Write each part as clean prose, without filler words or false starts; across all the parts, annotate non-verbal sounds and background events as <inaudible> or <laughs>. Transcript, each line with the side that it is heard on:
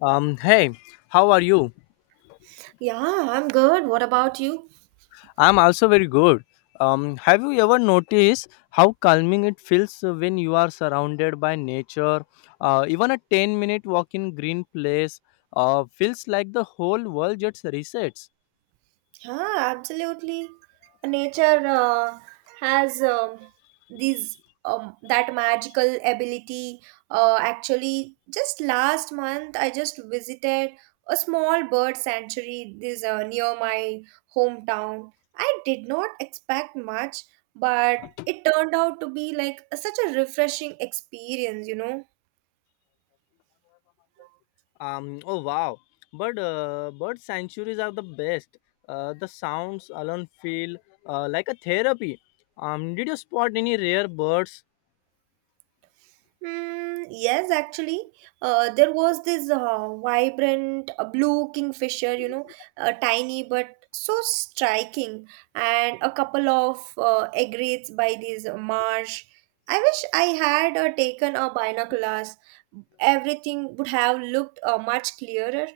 left: Hey, how are you?
right: Yeah, I'm good. What about you?
left: I'm also very good. Have you ever noticed how calming it feels when you are surrounded by nature? Even a 10-minute walk in green place feels like the whole world just resets.
right: Yeah, absolutely. Nature has these that magical ability. Actually, just last month, I just visited a small bird sanctuary. This near my hometown. I did not expect much, but it turned out to be like such a refreshing experience.
left: Oh wow. But bird sanctuaries are the best. The sounds alone feel like a therapy. Did you spot any rare birds?
right: Mm, yes, actually, there was this vibrant blue kingfisher, tiny but so striking, and a couple of egrets by this marsh. I wish I had taken a binoculars. Everything would have looked much clearer.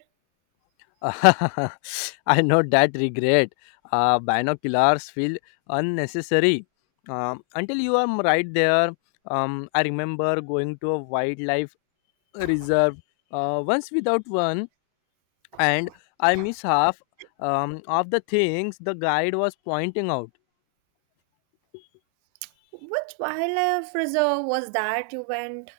left: <laughs> I know that regret. Binoculars feel unnecessary until you are right there. I remember going to a wildlife reserve once without one, and I miss half of the things the guide was pointing out.
right: Which wildlife reserve was that you went?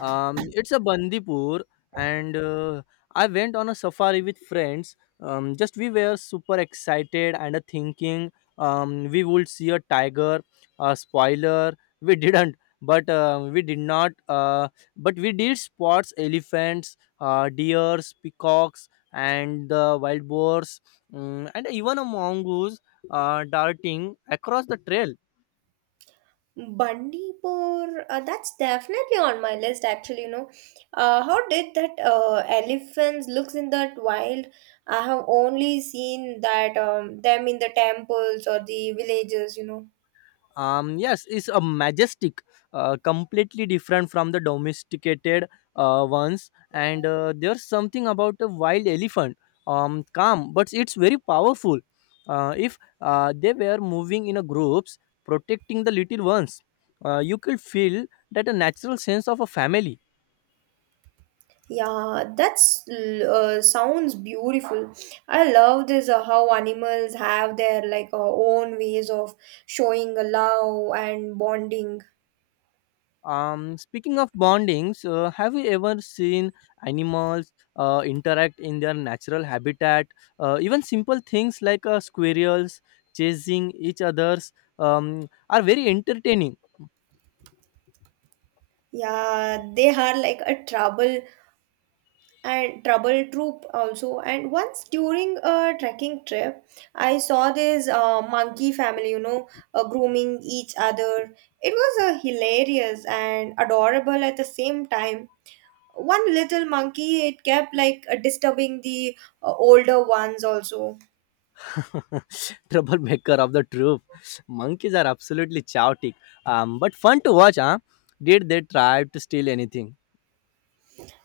left: It's a Bandipur, and I went on a safari with friends. Just we were super excited and thinking we would see a tiger. Spoiler, we didn't, but we did not. But we did spots elephants, deers, peacocks, and the wild boars, and even a mongoose darting across the trail.
right: Bandipur, that's definitely on my list actually, you know. How did that elephants looks in that wild? I have only seen that them in the temples or the villages, you know.
left: Yes, it's a majestic, completely different from the domesticated ones, and there's something about a wild elephant, calm but it's very powerful. If they were moving in a groups protecting the little ones, you could feel that a natural sense of a family.
right: Yeah, that's sounds beautiful. I love this how animals have their like own ways of showing love and bonding.
left: Speaking of bondings, have you ever seen animals interact in their natural habitat? Even simple things like squirrels chasing each others are very entertaining.
right: Yeah, they are like a trouble and trouble troop also, and once during a trekking trip I saw this monkey family, you know, grooming each other. It was hilarious and adorable at the same time. One little monkey, it kept like disturbing the older ones also.
left: <laughs> Troublemaker of the troop. Monkeys are absolutely chaotic, but fun to watch. Huh? Did they try to steal anything?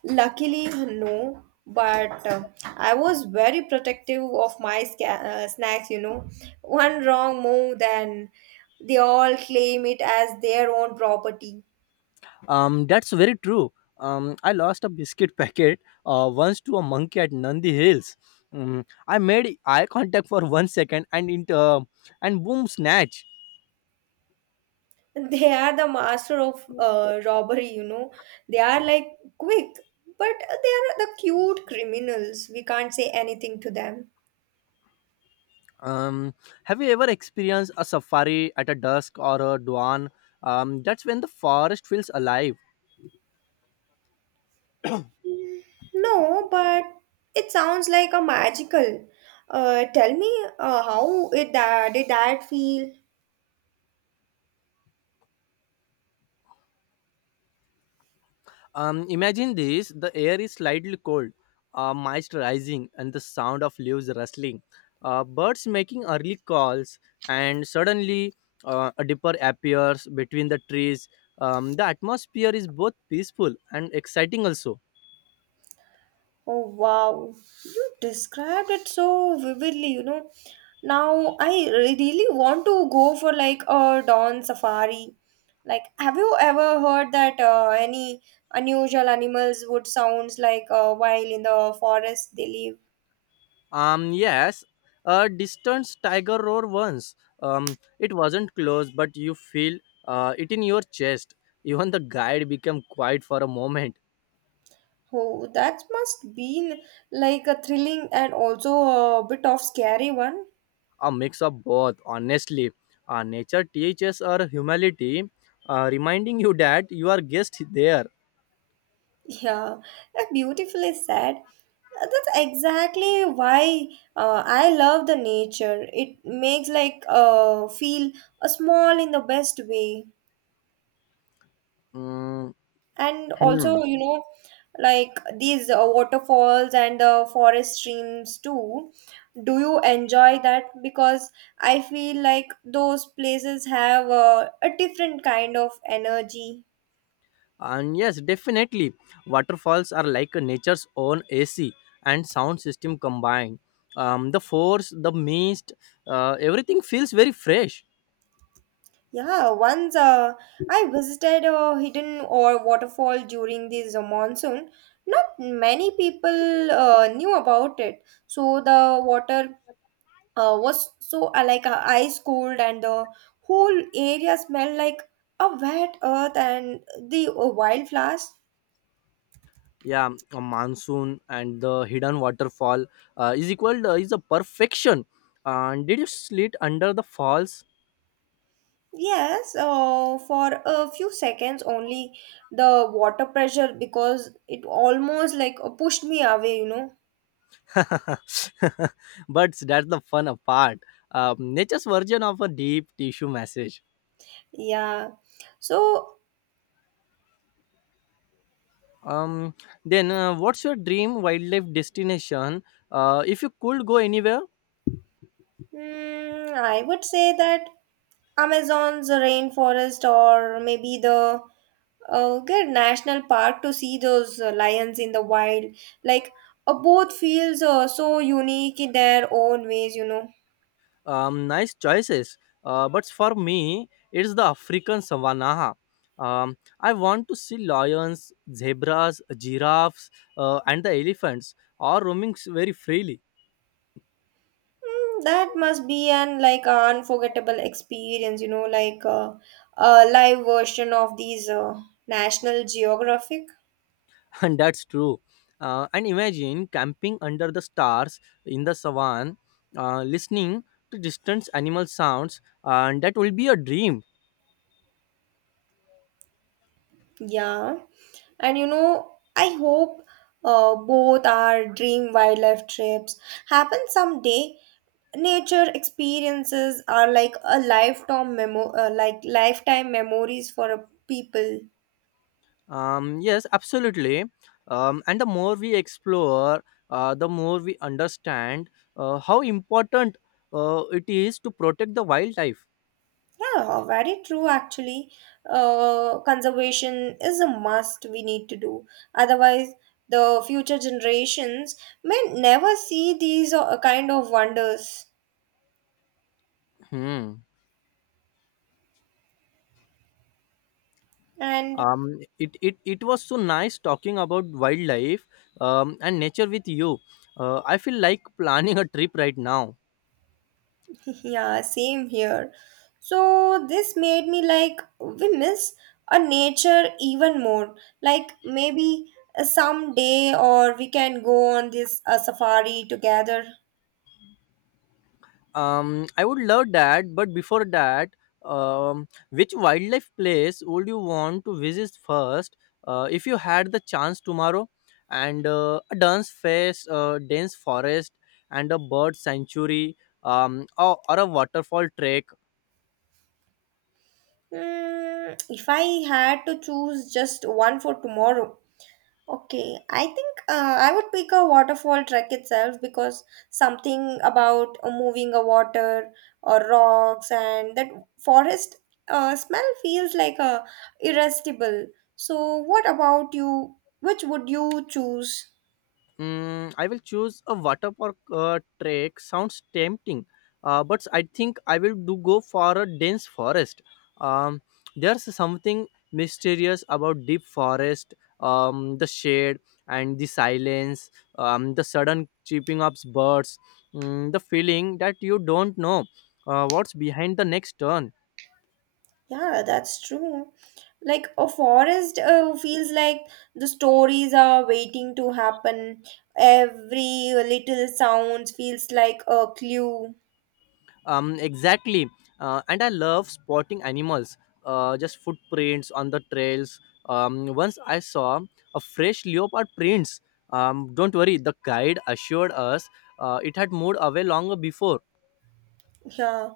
right: Luckily, no, but I was very protective of my snacks, you know. One wrong move, then they all claim it as their own property.
left: That's very true. I lost a biscuit <laughs> packet once to a monkey at Nandi Hills. Mm, I made eye contact for 1 second and and boom, snatch.
right: <laughs> They are the master of robbery, you know. They are like quick, but they are the cute criminals. We can't say anything to them.
left: Um, have you ever experienced a safari at a dusk or a dawn? That's when the forest feels alive.
right: Mm, no, but it sounds like a magical. Tell me, how it that did that feel?
left: Imagine this: the air is slightly cold, mist rising, and the sound of leaves rustling, birds making early calls, and suddenly a dipper appears between the trees. The atmosphere is both peaceful and exciting, also.
right: Oh wow, you described it so vividly, you know. Now I really want to go for like a dawn safari. Like, have you ever heard that any unusual animals would sounds like while in the forest they live?
left: Yes, a distant tiger roar once. It wasn't close, but you feel it in your chest. Even the guide became quiet for a moment.
right: Oh, that must been like a thrilling and also a bit of scary one.
left: A mix of both, honestly. Nature teaches our humility, reminding you that you are guest there.
right: Yeah, that beautifully said. That's exactly why I love the nature. It makes like feel small in the best way,
left: Mm,
right: and
left: hmm.
right: also you know, like these waterfalls and the forest streams too. Do you enjoy that? Because I feel like those places have a different kind of energy.
left: And yes, definitely, waterfalls are like nature's own AC and sound system combined. The force, the mist, everything feels very fresh.
right: Yeah, once I visited a hidden or waterfall during this monsoon. Not many people knew about it. So the water was so like ice cold and the whole area smelled like a wet earth and the wildflowers.
left: Yeah, a monsoon and the hidden waterfall is a perfection. And did you sleep under the falls?
right: Yes, for a few seconds only. The water pressure, because it almost like pushed me away, you know.
left: <laughs> But that's the fun part. Nature's version of a deep tissue message.
right: Yeah. So
left: Um, then, what's your dream wildlife destination? If you could go anywhere,
right: hmm, I would say that Amazon's rainforest or maybe the good national park to see those lions in the wild. Like both feels so unique in their own ways, you know.
left: nice choices. But for me, it's the African savannah. I want to see lions, zebras, giraffes, and the elephants all roaming very freely.
right: Mm, that must be an like unforgettable experience, you know, like a live version of these National Geographic.
left: <laughs> And that's true. And imagine camping under the stars in the savan, listening to distant animal sounds, and that will be a dream.
right: Yeah, and you know, I hope both our dream wildlife trips happen someday. Nature experiences are like a lifetime like lifetime memories for a people.
left: Yes, absolutely. And the more we explore, the more we understand how important it is to protect the wildlife.
right: Yeah, very true. Actually, conservation is a must we need to do. Otherwise, the future generations may never see these kind of wonders.
left: Hmm.
right: And
left: It was so nice talking about wildlife and nature with you. I feel like <laughs> planning a trip right now.
right: <laughs> yeah, same here. So this made me like we miss a nature even more. Like maybe someday or we can go on this safari together.
left: I would love that, but before that, which wildlife place would you want to visit first if you had the chance tomorrow? And dense forest, and a bird sanctuary, or a waterfall trek.
right: Hmm, if I had to choose just one for tomorrow, okay, I think I would pick a waterfall trek itself, because something about moving a water or rocks and that forest smell feels like irresistible. So, what about you? Which would you choose?
left: Mm, I will choose a water park trek. Sounds tempting, but I think I will do go for a dense forest. Um, there's something mysterious about deep forest, the shade and the silence, the sudden chirping of birds, mm, the feeling that you don't know what's behind the next turn.
right: Yeah, that's true. Like a forest feels like the stories are waiting to happen. Every little sounds feels like a clue.
left: Exactly. And I love spotting animals, just footprints on the trails. Once I saw a fresh leopard prints. Don't worry, the guide assured us it had moved away longer before.
right: Yeah,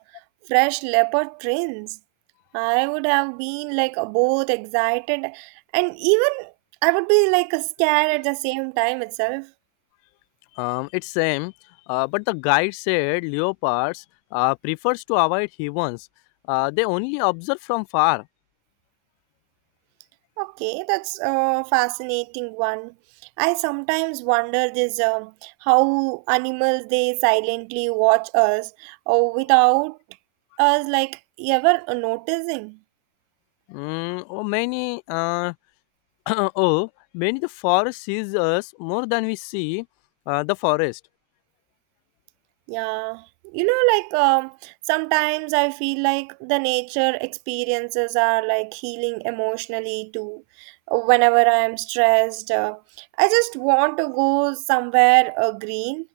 right: fresh leopard prints. I would have been like both excited and even I would be like scared at the same time itself.
left: It's same, but the guide said leopards prefers to avoid humans. They only observe from far.
right: Okay, that's a fascinating one. I sometimes wonder this how animals they silently watch us, or without us like ever noticing.
left: Mm, oh many <clears throat> Oh, many, the forest sees us more than we see the forest.
right: Yeah, you know, like sometimes I feel like the nature experiences are like healing emotionally too. Whenever I'm stressed, I just want to go somewhere green.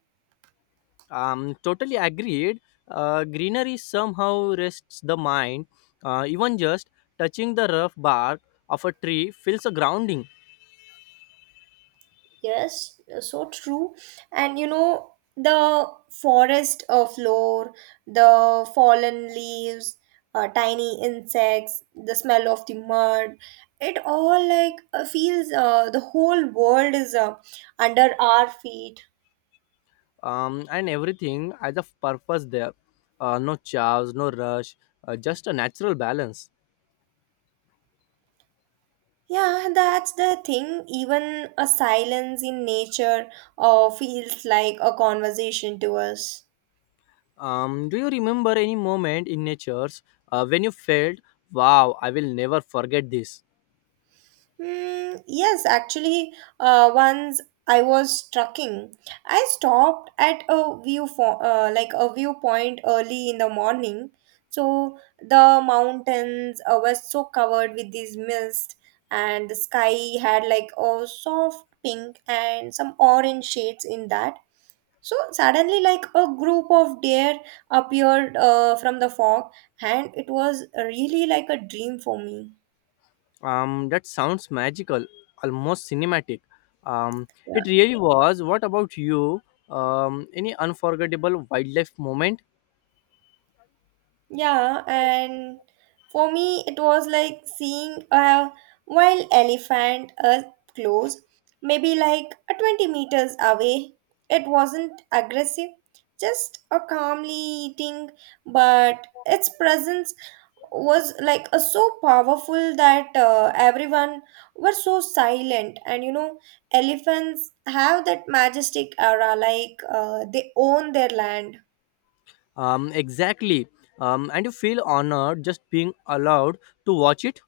left: Totally agreed. Greenery somehow rests the mind. Even just touching the rough bark of a tree feels a grounding.
right: Yes, so true. And you know, the forest floor, the fallen leaves, tiny insects, the smell of the mud, it all like feels the whole world is under our feet.
left: And everything has a purpose there, no chaos, no rush, just a natural balance.
right: Yeah, that's the thing. Even a silence in nature feels like a conversation to us.
left: Do you remember any moment in nature's when you felt wow, I will never forget this?
right: Mm, yes, actually, once I was trekking, I stopped at a view for, like a viewpoint early in the morning. So the mountains were so covered with this mist, and the sky had like a soft pink and some orange shades in that. So suddenly, like a group of deer appeared from the fog, and it was really like a dream for me.
left: That sounds magical, almost cinematic. Um,
right: Yeah.
left: it really was. What about you? Any unforgettable wildlife moment?
right: Yeah, and for me, it was like seeing a wild elephant up close, maybe like a 20 meters away. It wasn't aggressive, just a calmly eating, but its presence was like a, so powerful that everyone were so silent. And you know, elephants have that majestic aura, like they own their land.
left: Exactly. And you feel honored just being allowed to watch it.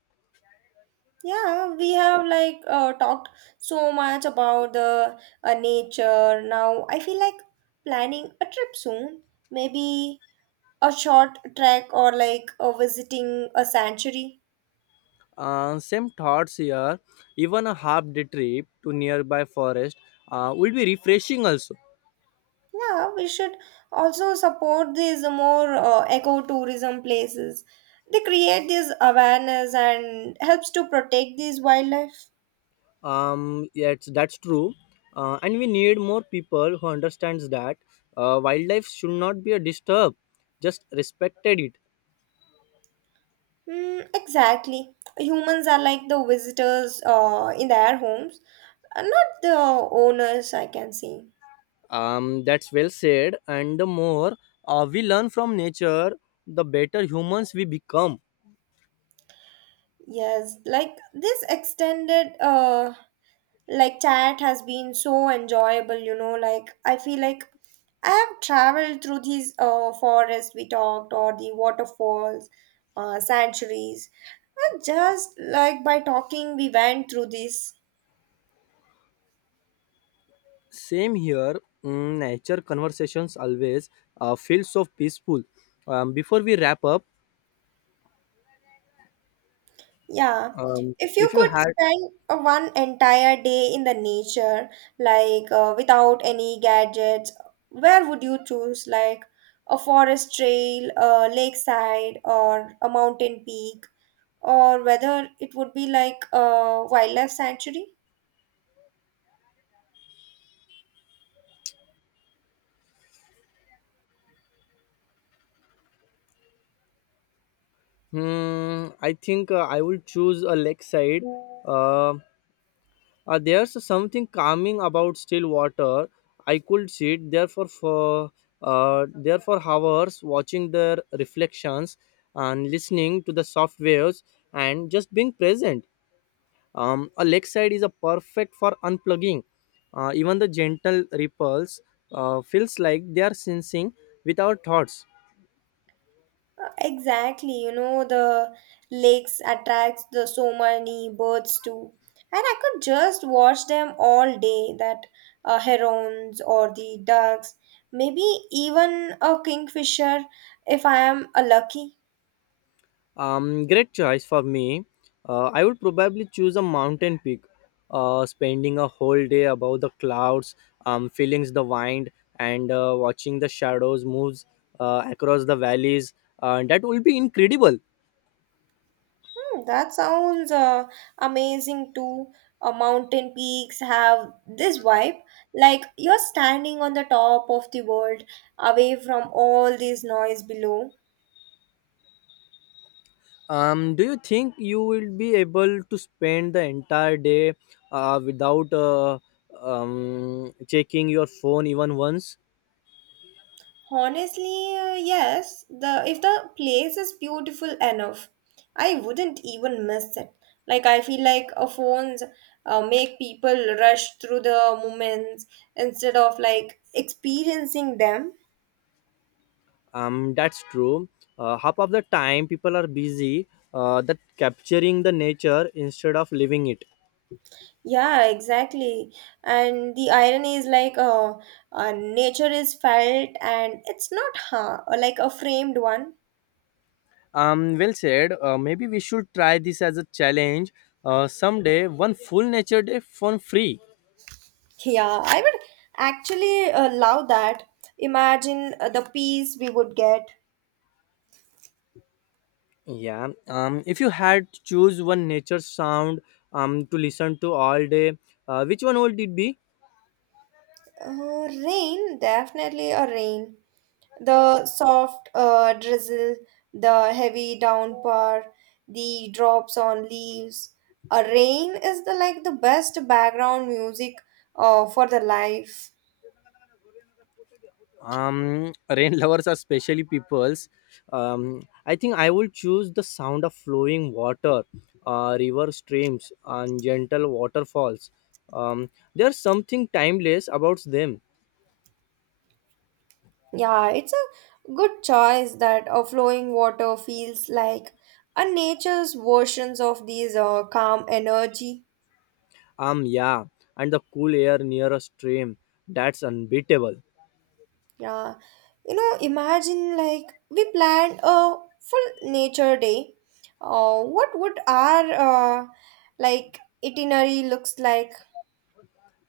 right: Yeah, we have like talked so much about the nature. Now I feel like planning a trip soon. Maybe a short trek or like visiting a sanctuary.
left: Same thoughts here. Even a half day trip to nearby forest will be refreshing also.
right: Yeah, we should also support these more eco-tourism places. They create this awareness and helps to protect these wildlife.
left: Yes, that's true. And we need more people who understands that wildlife should not be a disturb, just respected it.
right: Mm, exactly. Humans are like the visitors in their homes. Not the owners, I can see.
left: That's well said. And the more we learn from nature, the better humans we become.
right: Yes, like this extended like chat has been so enjoyable, you know, like I feel like I have traveled through these forests we talked, or the waterfalls, sanctuaries, and just like by talking we went through this.
left: Same here. Mm, nature conversations always feel so peaceful. Before we wrap up,
right: Yeah, if you
left: if you
right: could
left: had,
right: spend one entire day in the nature, like without any gadgets, where would you choose? Like a forest trail, a lakeside, or a mountain peak, or whether it would be like a wildlife sanctuary?
left: hmm, I think I will choose a lakeside. Uh, there's something calming about still water. I could sit there for there for hours watching their reflections and listening to the soft waves and just being present. A lakeside is a perfect for unplugging. Even the gentle ripples feels like they are sensing with our thoughts.
right: Exactly, you know, the lakes attracts the so many birds too. And I could just watch them all day, that herons or the ducks, maybe even a kingfisher if I am lucky.
left: Great choice for me. I would probably choose a mountain peak, spending a whole day above the clouds, feeling the wind, and watching the shadows moves across the valleys. That will be incredible.
right: Hmm, that sounds amazing too. Mountain peaks have this vibe, like you're standing on the top of the world, away from all this noise below.
left: Do you think you will be able to spend the entire day without checking your phone even once?
right: Honestly, yes. The if the place is beautiful enough, I wouldn't even miss it. Like I feel like phones make people rush through the moments instead of like experiencing them.
left: That's true. Half of the time people are busy that capturing the nature instead of living it.
right: Yeah, exactly. And the irony is like nature is felt and it's not ha like a framed one.
left: Well said. Maybe we should try this as a challenge someday, one full nature day for free.
right: Yeah, I would actually love that. Imagine the peace we would get.
left: Yeah. If you had to choose one nature sound to listen to all day, which one would it be?
right: Rain, definitely a rain. The soft drizzle, the heavy downpour, the drops on leaves. A rain is the like the best background music for the life.
left: <laughs> Rain lovers are especially peoples. I think I will choose the sound of flowing water, river streams and gentle waterfalls. There's something timeless about them.
right: Yeah, it's a good choice that flowing water feels like a nature's versions of these calm energy.
left: Yeah, and the cool air near a stream, that's unbeatable.
right: Yeah, you know, imagine like we planned a full nature day. What would our uh, like itinerary looks like?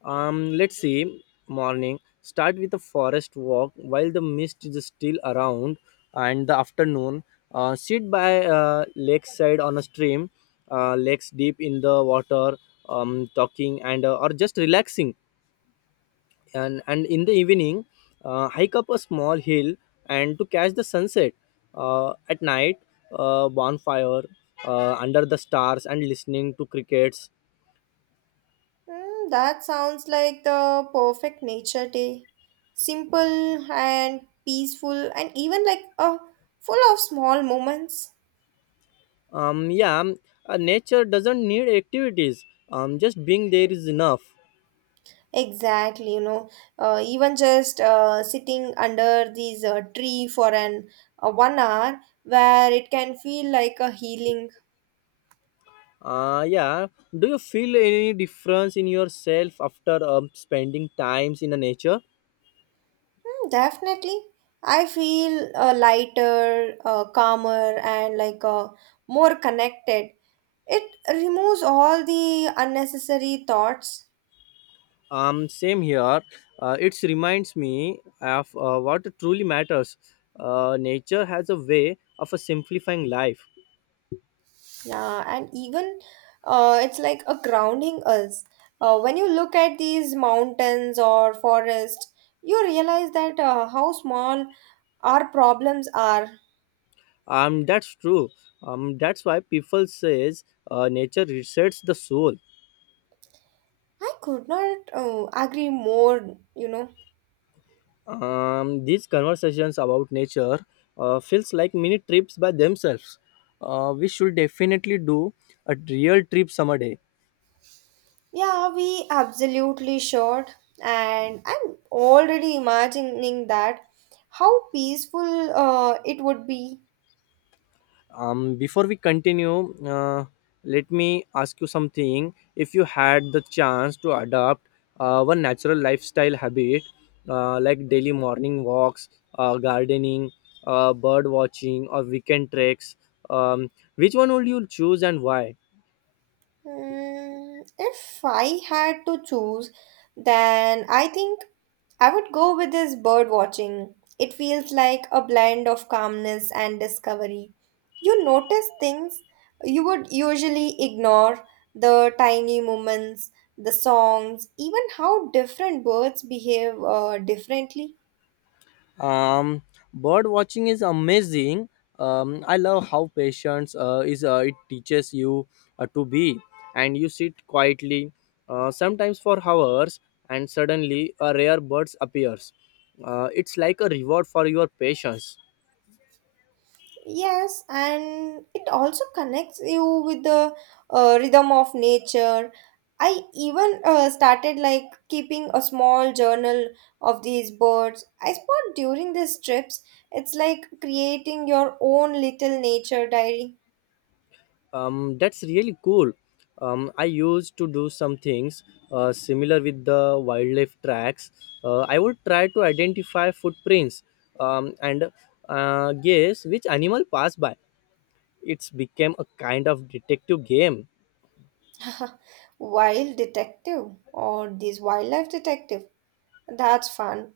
left: Let's see, morning. Start with a forest walk while the mist is still around, and the afternoon. Sit by lakeside on a stream, legs deep in the water, talking and or just relaxing. And in the evening, hike up a small hill and to catch the sunset. At night, bonfire under the stars and listening to crickets.
right: Hmm, that sounds like the perfect nature day. Simple and peaceful, and even like full of small moments.
left: Um, yeah, um, Nature doesn't need activities. Just being there is enough.
right: Exactly, you know, even just sitting under these tree for an 1 hour where it can feel like a healing.
left: Yeah. Do you feel any difference in yourself after spending times in the nature?
right: Mm, definitely. I feel lighter, calmer, and like more connected. It removes all the unnecessary thoughts.
left: Same here. It reminds me of what truly matters. Nature has a way of a simplifying life.
right: Yeah, and even it's like a grounding us. When you look at these mountains or forests, you realize that how small our problems are.
left: That's true. That's why people says nature resets the soul.
right: I could not agree more, you know.
left: These conversations about nature feels like mini trips by themselves. We should definitely do a real trip someday.
right: Yeah, we absolutely should. And I'm already imagining that how peaceful it would be.
left: Before we continue, let me ask you something. If you had the chance to adopt one natural lifestyle habit, like daily morning walks, gardening, bird watching, or weekend treks, um, which one would you choose and why?
right: Mm, if I had to choose, then I think I would go with this bird watching. It feels like a blend of calmness and discovery. You notice things you would usually ignore, the tiny movements, the songs, even how different birds behave differently.
left: um Bird watching is amazing. I love how patience is it teaches you to be, and you sit quietly sometimes for hours, and suddenly a rare bird appears. It's like a reward for your patience.
right: Yes, and it also connects you with the rhythm of nature. I even started like keeping a small journal of these birds I spot during these trips. It's like creating your own little nature diary.
left: That's really cool. I used to do some things similar with the wildlife tracks. I would try to identify footprints, and guess which animal passed by. It's became a kind of detective game.
right: <laughs> Wild detective or this wildlife detective. That's fun.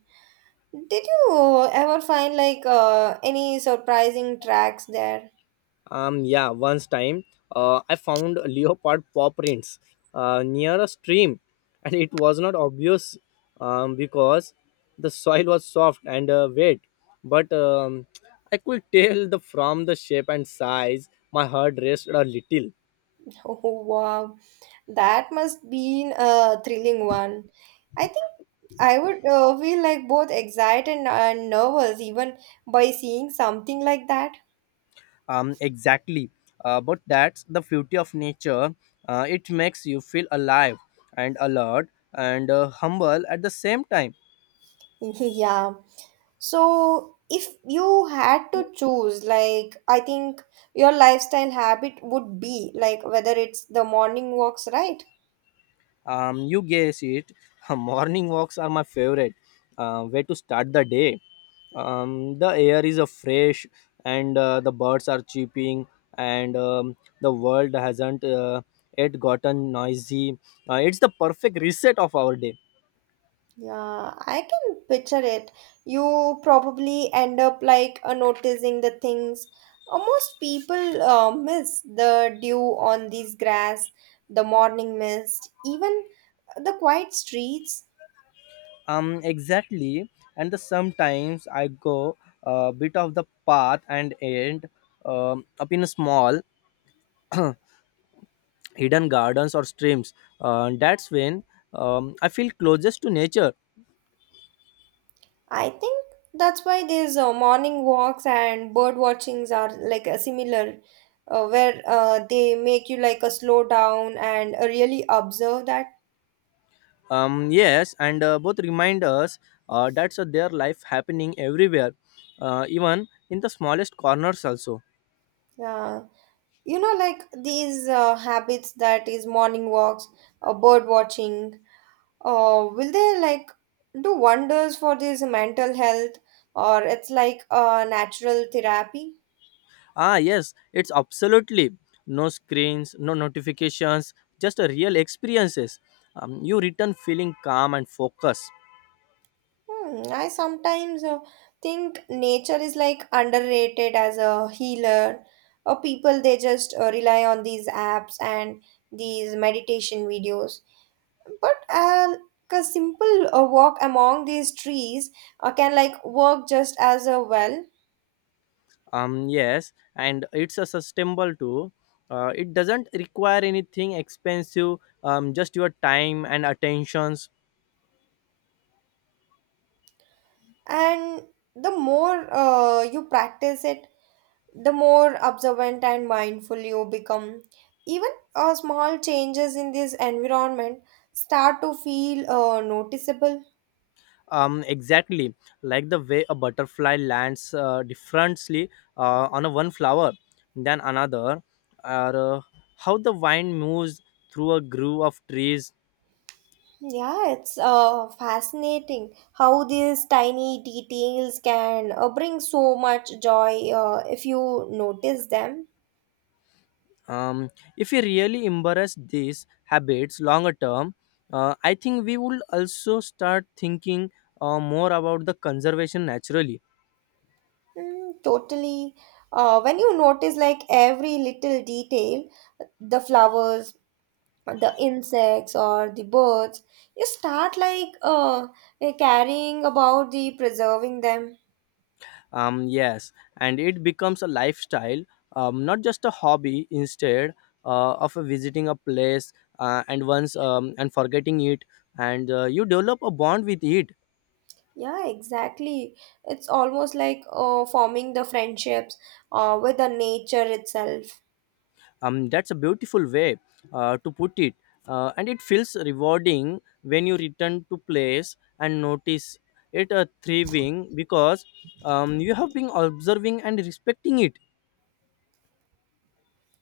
right: Did you ever find like any surprising tracks there?
left: Yeah, once time I found <laughs> leopard paw prints near a stream, and it was not obvious, because the soil was soft and wet, but I could <laughs> tell the from the shape and size. My heart raced a little.
right: Oh, wow. That must been a thrilling one. I think I would feel like both excited and nervous even by seeing something like that.
left: Exactly. But that's the beauty of nature. It makes you feel alive and alert and humble at the same time.
right: <laughs> Yeah. So, if you had to choose, like, I think your lifestyle habit would be like whether it's the morning walks, right?
left: You guess it. <laughs> Morning walks are my favorite. Way to start the day. The air is fresh, and the birds are chirping, and the world hasn't yet gotten noisy. It's the perfect reset of our day.
right: Yeah, I can picture it. You probably end up like noticing the things most people miss the dew on these grass, the morning mist, even the quiet streets.
left: Exactly. And sometimes I go a bit of the path and end up in a small <clears throat> hidden gardens or streams. That's when I feel closest to nature.
right: I think that's why these morning walks and bird watchings are like similar, where they make you like a slow down and really observe that.
left: Yes, and both remind us that's their life happening everywhere, even in the smallest corners also.
right: Yeah. you know like these habits that is morning walks, bird watching, will they like do wonders for this mental health, or it's like a natural therapy?
left: Yes, it's absolutely no screens, no notifications, just a real experiences. You return feeling calm and focused.
right: I sometimes think nature is like underrated as a healer, or people they just rely on these apps and these meditation videos, but a simple walk among these trees can like work just as well.
left: Yes, and it's a sustainable too. It doesn't require anything expensive. Just your time and attentions.
right: And the more you practice it, the more observant and mindful you become. Even small changes in this environment start to feel noticeable.
left: Exactly. Like the way a butterfly lands differently on a one flower than another, or how the wind moves through a groove of trees.
right: Yeah, it's fascinating how these tiny details can bring so much joy if you notice them.
left: um, if we really embrace these habits longer term, I think we will also start thinking more about the conservation naturally.
right: Mm, totally. When you notice like every little detail, the flowers, the insects, or the birds, you start like caring about the preserving them.
left: Yes, and it becomes a lifestyle, not just a hobby. Instead of visiting a place and forgetting it, and you develop a bond with it.
right: Yeah, exactly. It's almost like forming the friendships with the nature itself.
left: That's a beautiful way to put it, and it feels rewarding when you return to place and notice it thriving because you have been observing and respecting it.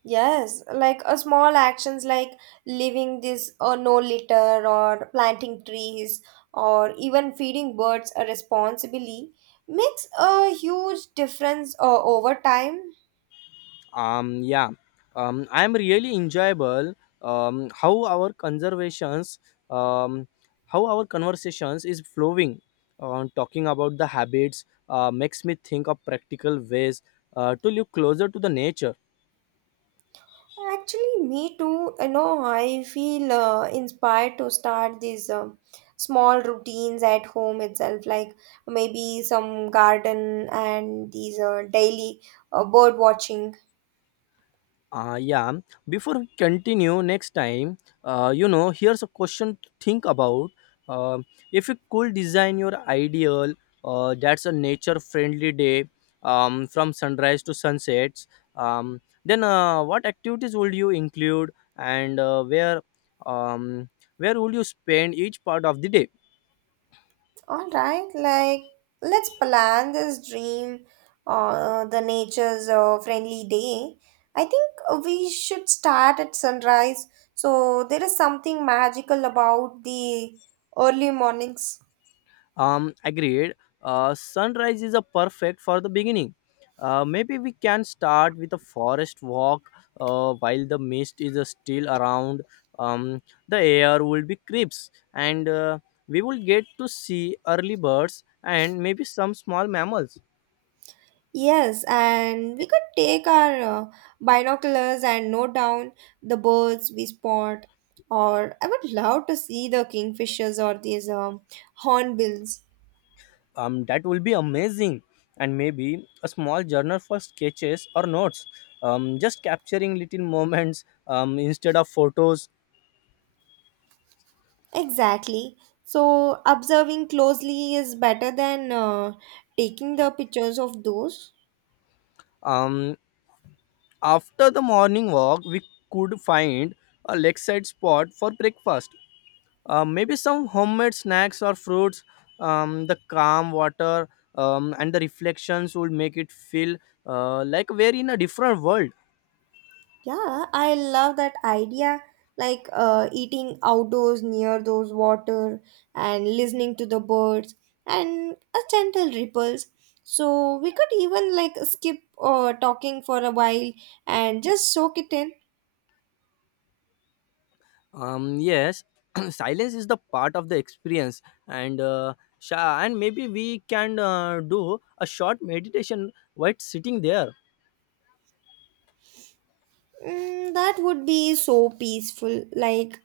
right: Yes, like a small actions like leaving this no litter, or planting trees, or even feeding birds responsibly makes a huge difference over time.
left: Yeah, I am really enjoyable. Um, how our conservations, um, how our conversations is flowing. On talking about the habits makes me think of practical ways to live closer to the nature.
right: Actually, me too. You know, I feel inspired to start these small routines at home itself, like maybe some garden and these daily bird watching.
left: Yeah. Before we continue next time, here's a question to think about. Uh, if you could design your ideal, that's a nature-friendly day, from sunrise to sunsets, um, then what activities would you include, and where, um, where would you spend each part of the day?
right: All right, like let's plan this dream, the nature's friendly day. I think we should start at sunrise. So there is something magical about the early mornings.
left: Agreed. Sunrise is a perfect for the beginning. Maybe we can start with a forest walk while the mist is still around. Um, the air will be crisp, and we will get to see early birds and maybe some small mammals.
right: Yes, and we could take our binoculars and note down the birds we spot. Or I would love to see the kingfishers or these hornbills.
left: That will be amazing, and maybe a small journal for sketches or notes. Just capturing little moments instead of photos.
right: Exactly. So observing closely is better than taking the pictures of those.
left: Um, After the morning walk, we could find a lakeside spot for breakfast. Maybe some homemade snacks or fruits. The calm water and the reflections would make it feel like we're in a different world.
right: Yeah, I love that idea. Like eating outdoors near those water and listening to the birds and a gentle ripples. So we could even like skip talking for a while and just soak it in.
left: Yes, <clears throat> silence is the part of the experience, and maybe we can do a short meditation while sitting there.
right: Mm, that would be so peaceful. Like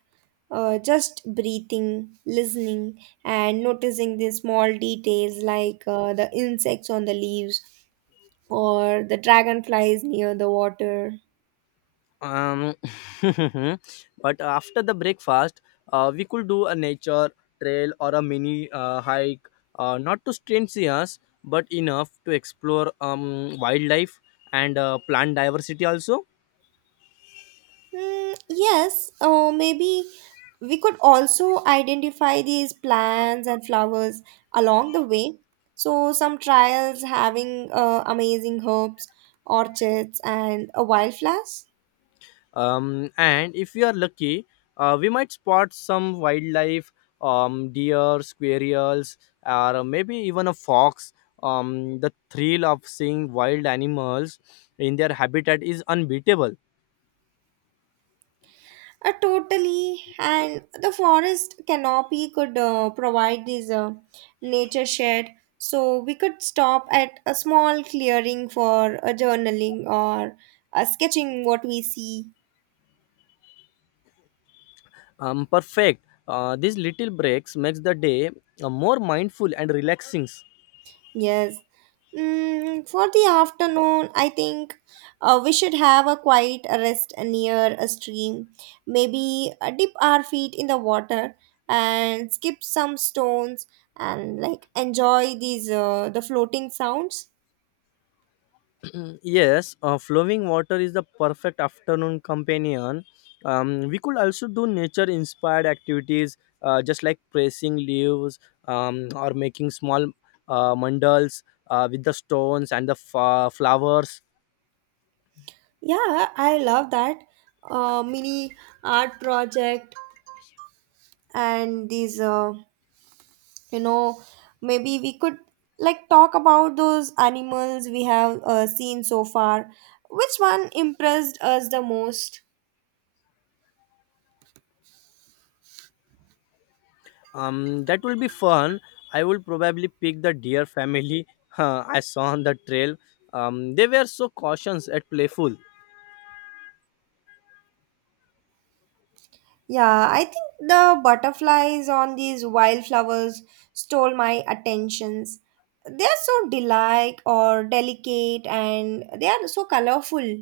right: just breathing, listening, and noticing the small details like the insects on the leaves or the dragonflies near the water.
left: Um, <laughs> but after the breakfast, we could do a nature trail or a mini hike, not to strain us, but enough to explore wildlife and plant diversity also.
right: Mm, yes, or maybe we could also identify these plants and flowers along the way. So, some trials having amazing herbs, orchids, and a wildflowers.
left: And if we are lucky, we might spot some wildlife, deer, squirrels, or maybe even a fox. The thrill of seeing wild animals in their habitat is unbeatable.
right: Totally, and the forest canopy could provide this nature shed. So, we could stop at a small clearing for a journaling or sketching what we see.
left: Perfect. These little breaks makes the day more mindful and relaxing.
right: Yes. Mm, for the afternoon, I think we should have a quiet rest near a stream. Maybe dip our feet in the water and skip some stones and like enjoy these the floating sounds.
left: Mm, yes, flowing water is the perfect afternoon companion. We could also do nature-inspired activities, just like pressing leaves, or making small mandals with the stones and the flowers.
right: Yeah, I love that mini art project, and these you know, maybe we could like talk about those animals we have seen so far. Which one impressed us the most?
left: That will be fun. I will probably pick the deer family <laughs> I saw on the trail. They were so cautious and playful.
right: Yeah, I think the butterflies on these wildflowers stole my attentions. They are so delight or delicate, and they are so colorful.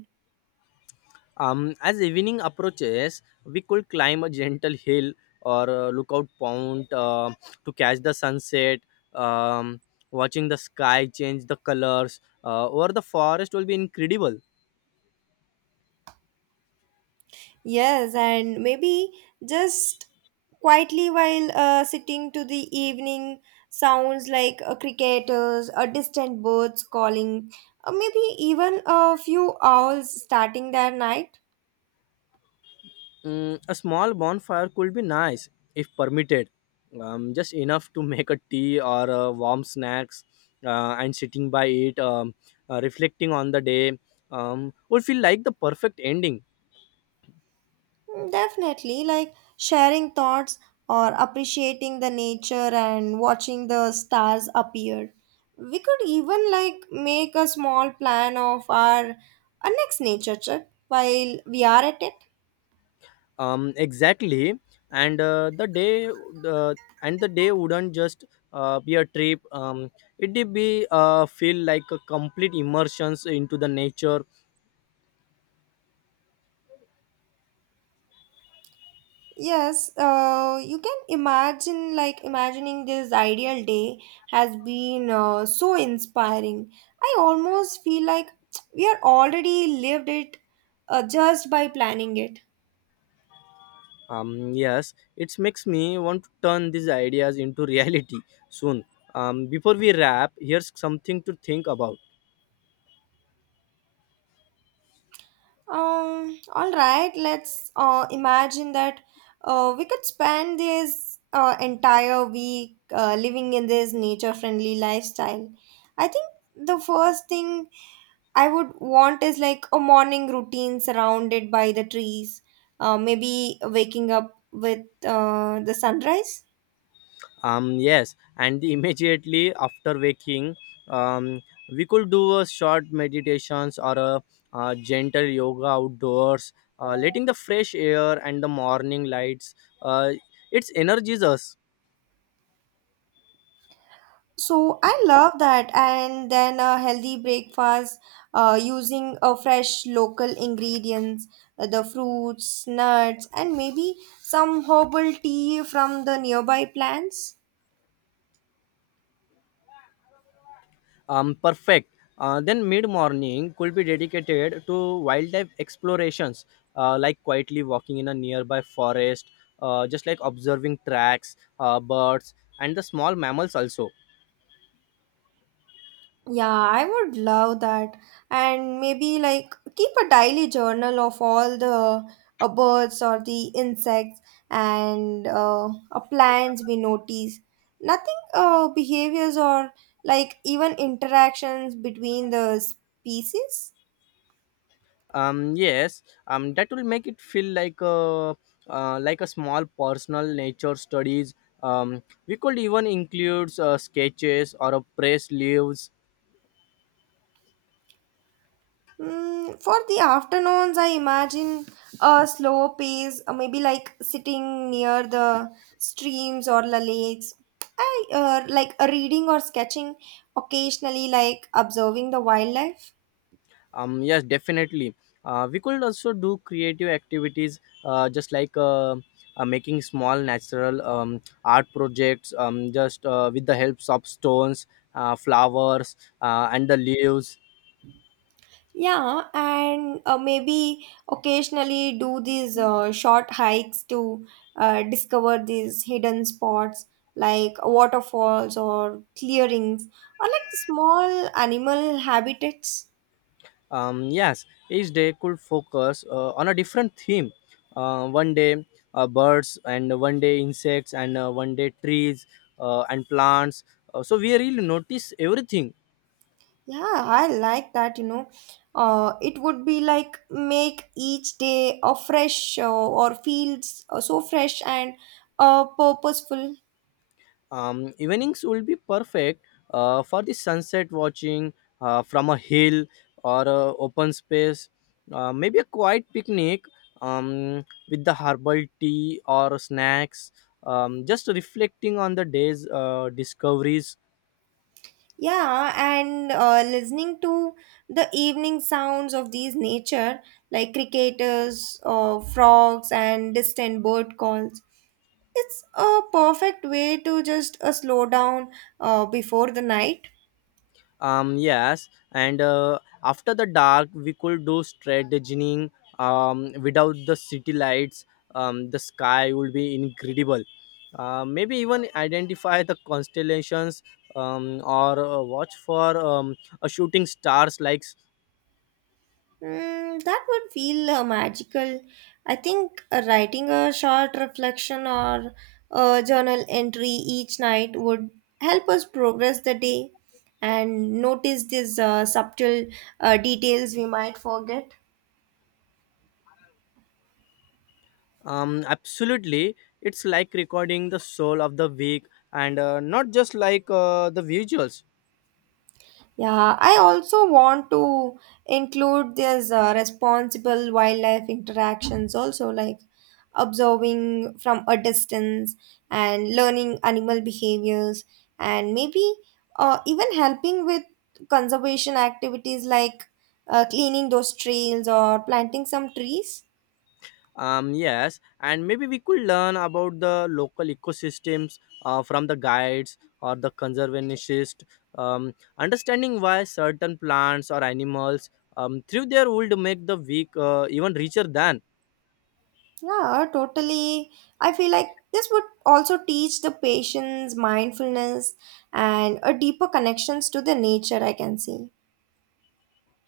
left: As evening approaches, we could climb a gentle hill or a lookout point to catch the sunset. Um, watching the sky change the colors or the forest will be incredible.
right: Yes, and maybe just quietly while sitting to the evening sounds like cricketers, or distant birds calling, or maybe even a few owls starting their night.
left: Mm, a small bonfire could be nice if permitted, just enough to make a tea or warm snacks, and sitting by it, reflecting on the day, would feel like the perfect ending.
right: Mm, definitely, like sharing thoughts or appreciating the nature and watching the stars appear. We could even like make a small plan of our next nature trip while we are at it.
left: Exactly, and the day wouldn't just be a trip, it did be feel like a complete immersion into the nature.
right: Yes, you can imagine, like, imagining this ideal day has been so inspiring. I almost feel like <tsk> we are already lived it just by planning it.
left: Yes, it makes me want to turn these ideas into <laughs> reality soon. Before we wrap, here's something to think about.
right: All right, let's imagine that we could spend this entire week living in this nature friendly lifestyle. I think the first thing I would want is like a morning routine surrounded by the trees, maybe waking up with the sunrise.
left: Yes, and immediately after waking, um we could do a short meditations or gentle yoga outdoors, letting the fresh air and the morning lights uh, it's energizes us.
right: So I love that. And then a healthy breakfast using a fresh local ingredients, the fruits, nuts, and maybe some herbal tea from the nearby plants.
left: Perfect. Then mid morning could be dedicated to wildlife explorations, like quietly walking in a nearby forest, just like observing tracks, birds and the small mammals also.
right: Yeah, I would love that. And maybe like keep a daily journal of all the birds or the insects and plants we notice. Nothing behaviors or like even interactions between the species.
left: Yes, that will make it feel like a small personal nature studies. We could even include sketches or a press leaves.
right: Mm, for the afternoons, I imagine a slow pace, maybe like sitting near the streams or the lakes. I Like reading or sketching occasionally, like observing the wildlife.
left: Yes, definitely. We could also do creative activities, just like making small natural art projects, just with the help of stones, flowers, and the leaves.
right: Yeah, and maybe occasionally do these short hikes to discover these hidden spots like waterfalls or clearings or like small animal habitats.
left: Yes, each day could focus on a different theme. One day birds, and one day insects, and one day trees and plants. So we really notice everything.
right: Yeah, I like that, you know. It would be like make each day a fresh or feels so fresh and purposeful.
left: Evenings will be perfect for the sunset watching from a hill or a open space. Maybe a quiet picnic, with the herbal tea or snacks. Just reflecting on the day's discoveries.
right: Yeah, and listening to the evening sounds of these nature, like cricketers, frogs, and distant bird calls. It's a perfect way to just slow down before the night.
left: Yes, and after the dark we could do strategizing, without the city lights. The sky would be incredible. Maybe even identify the constellations, or watch for a shooting stars like.
right: Mm, that would feel magical. I think writing a short reflection or a journal entry each night would help us progress the day and notice these subtle details we might forget.
left: Absolutely. It's like recording the soul of the week, and not just like the visuals.
right: Yeah, I also want to include this responsible wildlife interactions also, like observing from a distance and learning animal behaviors, and maybe even helping with conservation activities like cleaning those trails or planting some trees.
left: Yes, and maybe we could learn about the local ecosystems from the guides or the conservationist, understanding why certain plants or animals through their would make the week even richer than.
right: Yeah, totally. I feel like this would also teach the patients mindfulness and a deeper connections to the nature, I can see.